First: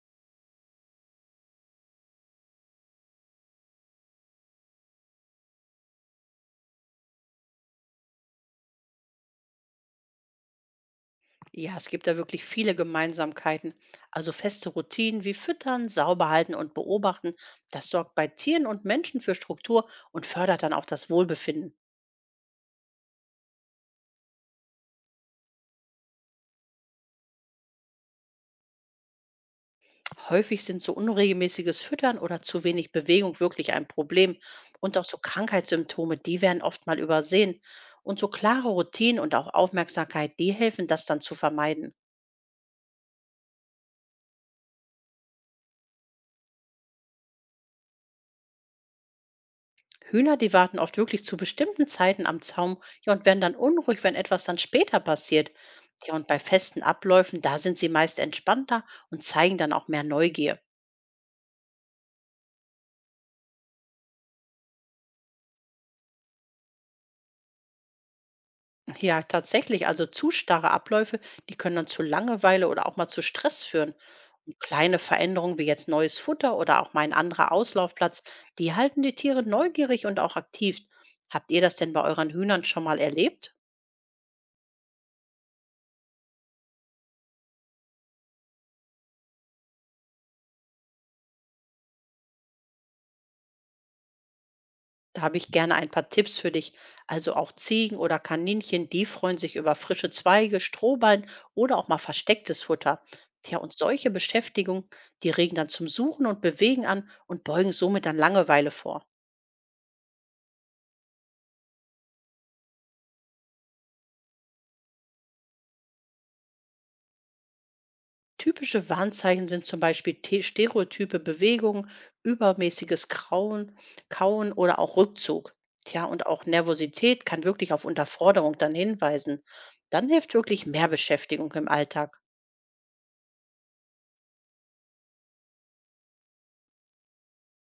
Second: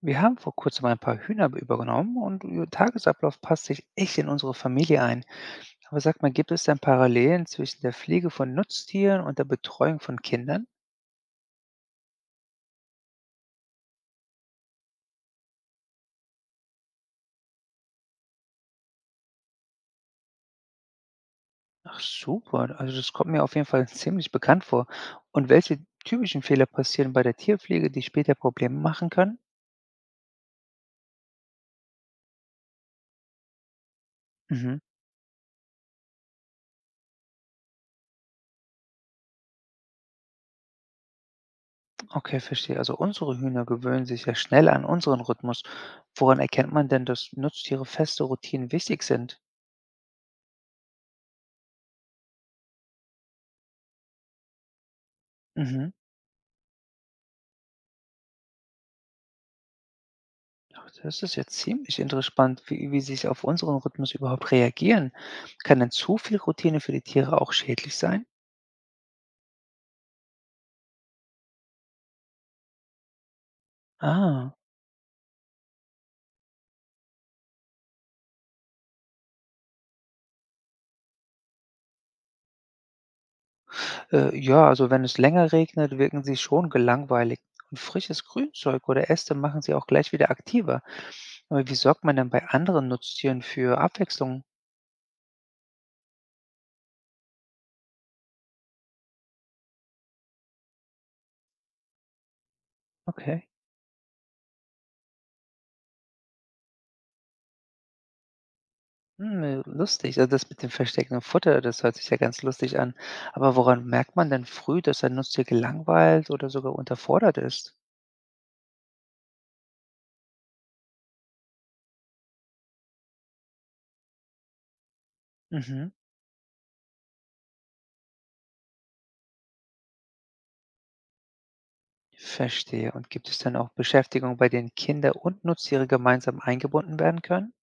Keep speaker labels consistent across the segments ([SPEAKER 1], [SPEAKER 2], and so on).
[SPEAKER 1] Wir haben vor kurzem ein paar Hühner übernommen und ihr Tagesablauf passt sich echt in unsere Familie ein. Aber sag mal, gibt es denn Parallelen zwischen der Pflege von Nutztieren und der Betreuung von Kindern?
[SPEAKER 2] Ja, es gibt da wirklich viele Gemeinsamkeiten. Also feste Routinen wie Füttern, Sauberhalten und Beobachten, das sorgt bei Tieren und Menschen für Struktur und fördert dann auch das Wohlbefinden.
[SPEAKER 1] Ach super, also das kommt mir auf jeden Fall ziemlich bekannt vor. Und welche typischen Fehler passieren bei der Tierpflege, die später Probleme machen können?
[SPEAKER 2] Häufig sind so unregelmäßiges Füttern oder zu wenig Bewegung wirklich ein Problem.
[SPEAKER 1] Mhm.
[SPEAKER 2] Und auch so Krankheitssymptome, die werden oft mal übersehen. Und so klare Routinen und auch Aufmerksamkeit, die helfen, das dann zu vermeiden.
[SPEAKER 1] Okay, verstehe. Also unsere Hühner gewöhnen sich ja schnell an unseren Rhythmus. Woran erkennt man denn, dass Nutztiere feste Routinen wichtig sind?
[SPEAKER 2] Hühner, die warten oft wirklich zu bestimmten Zeiten am Zaum, ja, und werden dann unruhig, wenn etwas dann später passiert.
[SPEAKER 1] Mhm.
[SPEAKER 2] Ja, und bei festen Abläufen, da sind sie meist entspannter und zeigen dann auch mehr Neugier.
[SPEAKER 1] Ja, das ist ja ziemlich interessant, wie sie auf unseren Rhythmus überhaupt reagieren. Kann denn zu viel Routine für die Tiere auch schädlich sein?
[SPEAKER 2] Ja, tatsächlich, also zu starre Abläufe, die können dann zu Langeweile oder auch mal zu Stress führen.
[SPEAKER 1] Ah,
[SPEAKER 2] Und kleine Veränderungen wie jetzt neues Futter oder auch mal ein anderer Auslaufplatz, die halten die Tiere neugierig und auch aktiv. Habt ihr das denn bei euren Hühnern schon mal erlebt?
[SPEAKER 1] ja, also wenn es länger regnet, wirken sie schon gelangweilt. Und frisches Grünzeug oder Äste machen sie auch gleich wieder aktiver. Aber wie sorgt man denn bei anderen Nutztieren für Abwechslung?
[SPEAKER 2] Da habe ich gerne ein paar Tipps für dich. Also auch Ziegen oder Kaninchen, die freuen sich über frische Zweige, Strohballen oder auch mal verstecktes Futter.
[SPEAKER 1] Okay.
[SPEAKER 2] Tja, und solche Beschäftigung, die regen dann zum Suchen und Bewegen an und beugen somit dann Langeweile vor.
[SPEAKER 1] Hm, lustig. Also das mit dem versteckten Futter, das hört sich ja ganz lustig an. Aber woran merkt man denn früh, dass ein Nutztier gelangweilt oder sogar unterfordert ist?
[SPEAKER 2] Typische Warnzeichen sind zum Beispiel stereotype Bewegungen, übermäßiges Grauen, Kauen oder auch Rückzug.
[SPEAKER 1] Mhm.
[SPEAKER 2] Tja, und auch Nervosität kann wirklich auf Unterforderung dann hinweisen. Dann hilft wirklich mehr Beschäftigung im Alltag.
[SPEAKER 1] Verstehe. Und gibt es dann auch Beschäftigungen, bei denen Kinder und Nutztiere gemeinsam eingebunden werden können?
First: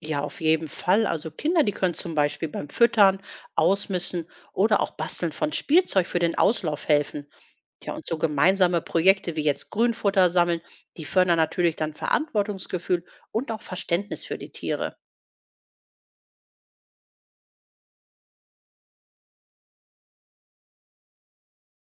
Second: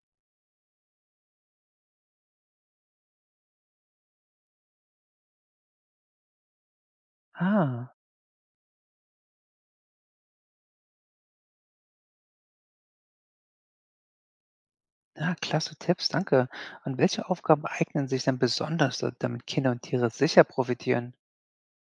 [SPEAKER 2] Ja, auf jeden Fall. Also Kinder, die können zum Beispiel beim Füttern, Ausmisten oder auch Basteln von Spielzeug für den Auslauf helfen. Ja,
[SPEAKER 1] Ah,
[SPEAKER 2] und so gemeinsame Projekte wie jetzt Grünfutter sammeln, die fördern natürlich dann Verantwortungsgefühl und auch Verständnis für die Tiere.
[SPEAKER 1] ja, klasse Tipps, danke. Und welche Aufgaben eignen sich denn besonders, damit Kinder und Tiere sicher profitieren?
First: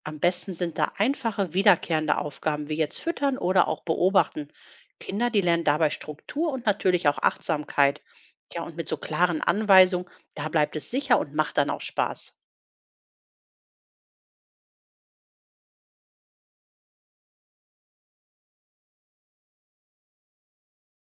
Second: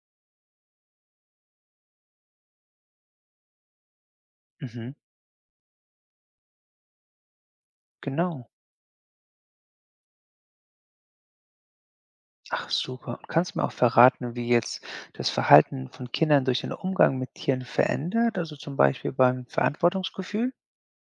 [SPEAKER 2] Am besten sind da einfache, wiederkehrende Aufgaben wie jetzt Füttern oder auch Beobachten.
[SPEAKER 1] Mhm,
[SPEAKER 2] Kinder, die lernen dabei Struktur und natürlich auch Achtsamkeit.
[SPEAKER 1] genau.
[SPEAKER 2] Ja, und mit so klaren Anweisungen, da bleibt es sicher und macht dann auch Spaß.
[SPEAKER 1] Ach, super. Und kannst du mir auch verraten, wie jetzt das Verhalten von Kindern durch den Umgang mit Tieren verändert? Also zum Beispiel beim Verantwortungsgefühl?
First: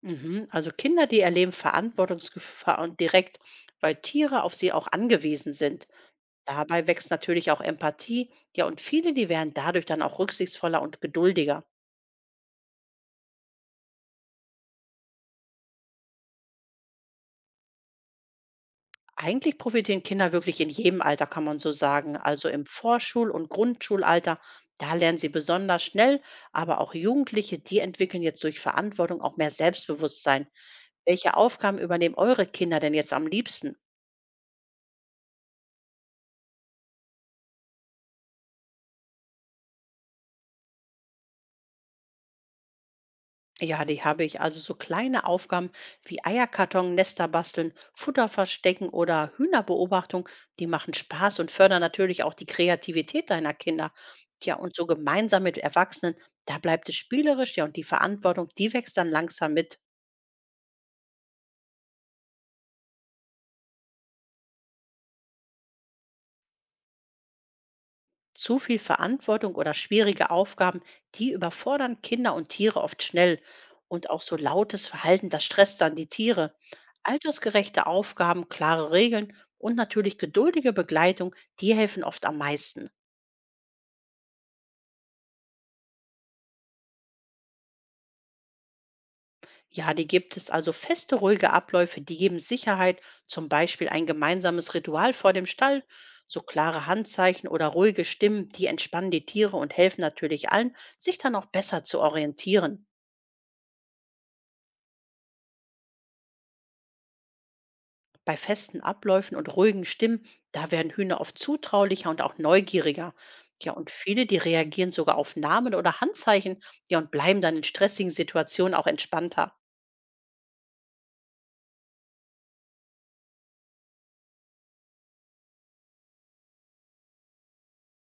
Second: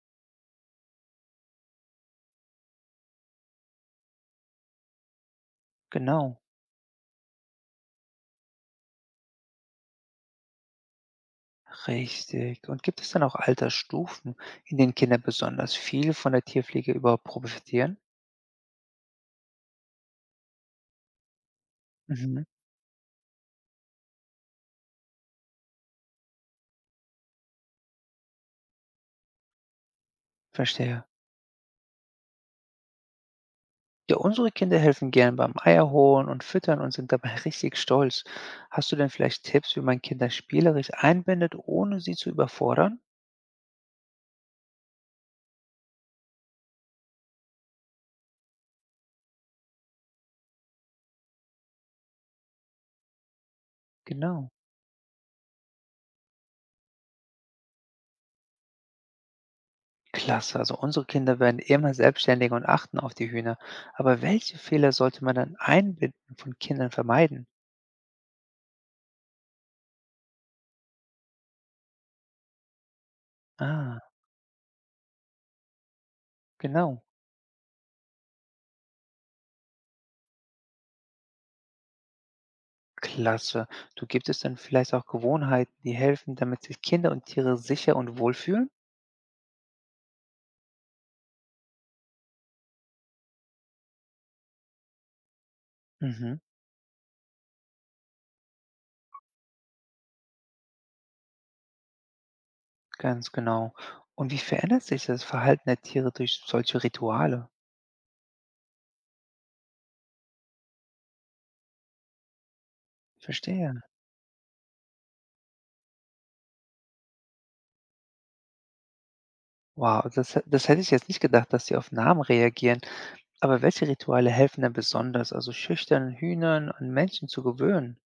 [SPEAKER 2] Mhm. Also Kinder, die erleben Verantwortungsgefahr und direkt, weil Tiere auf sie auch angewiesen sind.
[SPEAKER 1] Genau.
[SPEAKER 2] Dabei wächst natürlich auch Empathie. Ja, und viele, die werden dadurch dann auch rücksichtsvoller und geduldiger.
[SPEAKER 1] Richtig. Und gibt es dann auch Altersstufen, in denen Kinder besonders viel von der Tierpflege überhaupt profitieren?
[SPEAKER 2] Eigentlich profitieren Kinder wirklich in jedem Alter, kann man so sagen.
[SPEAKER 1] Mhm.
[SPEAKER 2] Also im Vorschul- und Grundschulalter, da lernen sie besonders schnell. Aber auch Jugendliche, die entwickeln jetzt durch Verantwortung auch mehr Selbstbewusstsein.
[SPEAKER 1] Verstehe.
[SPEAKER 2] Welche Aufgaben übernehmen eure Kinder denn jetzt am liebsten?
[SPEAKER 1] Ja, unsere Kinder helfen gern beim Eierholen und Füttern und sind dabei richtig stolz. Hast du denn vielleicht Tipps, wie man Kinder spielerisch einbindet, ohne sie zu überfordern?
[SPEAKER 2] Ja, die habe ich. Also so kleine Aufgaben wie Eierkarton, Nester basteln, Futter verstecken oder Hühnerbeobachtung, die machen Spaß und fördern natürlich auch die Kreativität deiner Kinder.
[SPEAKER 1] Genau.
[SPEAKER 2] Ja, und so gemeinsam mit Erwachsenen, da bleibt es spielerisch, ja, und die Verantwortung, die wächst dann langsam mit.
[SPEAKER 1] Klasse, also unsere Kinder werden immer selbstständiger und achten auf die Hühner. Aber welche Fehler sollte man dann einbinden von Kindern vermeiden?
[SPEAKER 2] Zu viel Verantwortung oder schwierige Aufgaben, die überfordern Kinder und Tiere oft schnell.
[SPEAKER 1] Ah,
[SPEAKER 2] Und auch so lautes Verhalten, das stresst dann die Tiere.
[SPEAKER 1] genau.
[SPEAKER 2] Altersgerechte Aufgaben, klare Regeln und natürlich geduldige Begleitung, die helfen oft am meisten.
[SPEAKER 1] Klasse. Du gibt es dann vielleicht auch Gewohnheiten, die helfen, damit sich Kinder und Tiere sicher und wohl fühlen?
[SPEAKER 2] Ja, die gibt es, also feste, ruhige Abläufe, die geben Sicherheit, zum Beispiel ein gemeinsames Ritual vor dem Stall,
[SPEAKER 1] Mhm.
[SPEAKER 2] so klare Handzeichen oder ruhige Stimmen, die entspannen die Tiere und helfen natürlich allen, sich dann auch besser zu orientieren.
[SPEAKER 1] Ganz genau. Und wie verändert sich das Verhalten der Tiere durch solche Rituale?
[SPEAKER 2] Bei festen Abläufen und ruhigen Stimmen, da werden Hühner oft zutraulicher und auch neugieriger. Ja,
[SPEAKER 1] Verstehe.
[SPEAKER 2] und viele, die reagieren sogar auf Namen oder Handzeichen, ja, und bleiben dann in stressigen Situationen auch entspannter.
[SPEAKER 1] Wow, das, das hätte ich jetzt nicht gedacht, dass sie auf Namen reagieren. Aber welche Rituale helfen denn besonders, also schüchternen Hühnern an Menschen zu gewöhnen?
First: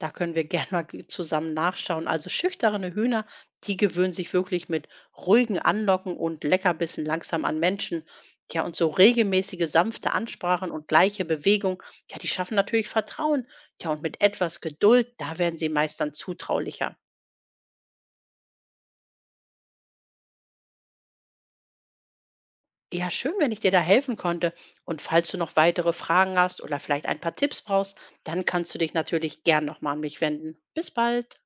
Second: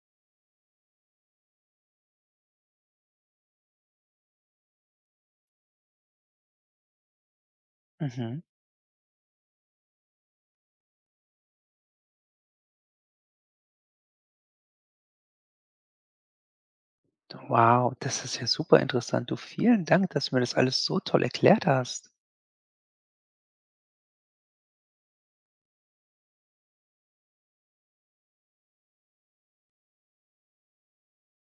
[SPEAKER 2] Da können wir gerne mal zusammen nachschauen. Also schüchterne Hühner, die gewöhnen sich wirklich mit ruhigen Anlocken und Leckerbissen langsam an Menschen.
[SPEAKER 1] Mhm.
[SPEAKER 2] Ja, und so regelmäßige, sanfte Ansprachen und gleiche Bewegung, ja, die schaffen natürlich Vertrauen. Ja, und mit etwas Geduld, da werden sie meist dann zutraulicher.
[SPEAKER 1] Wow, das ist ja super interessant. Du, vielen Dank, dass du mir das alles so toll erklärt hast.
[SPEAKER 2] Ja, schön, wenn ich dir da helfen konnte. Und falls du noch weitere Fragen hast oder vielleicht ein paar Tipps brauchst, dann kannst du dich natürlich gern nochmal an mich wenden. Bis bald.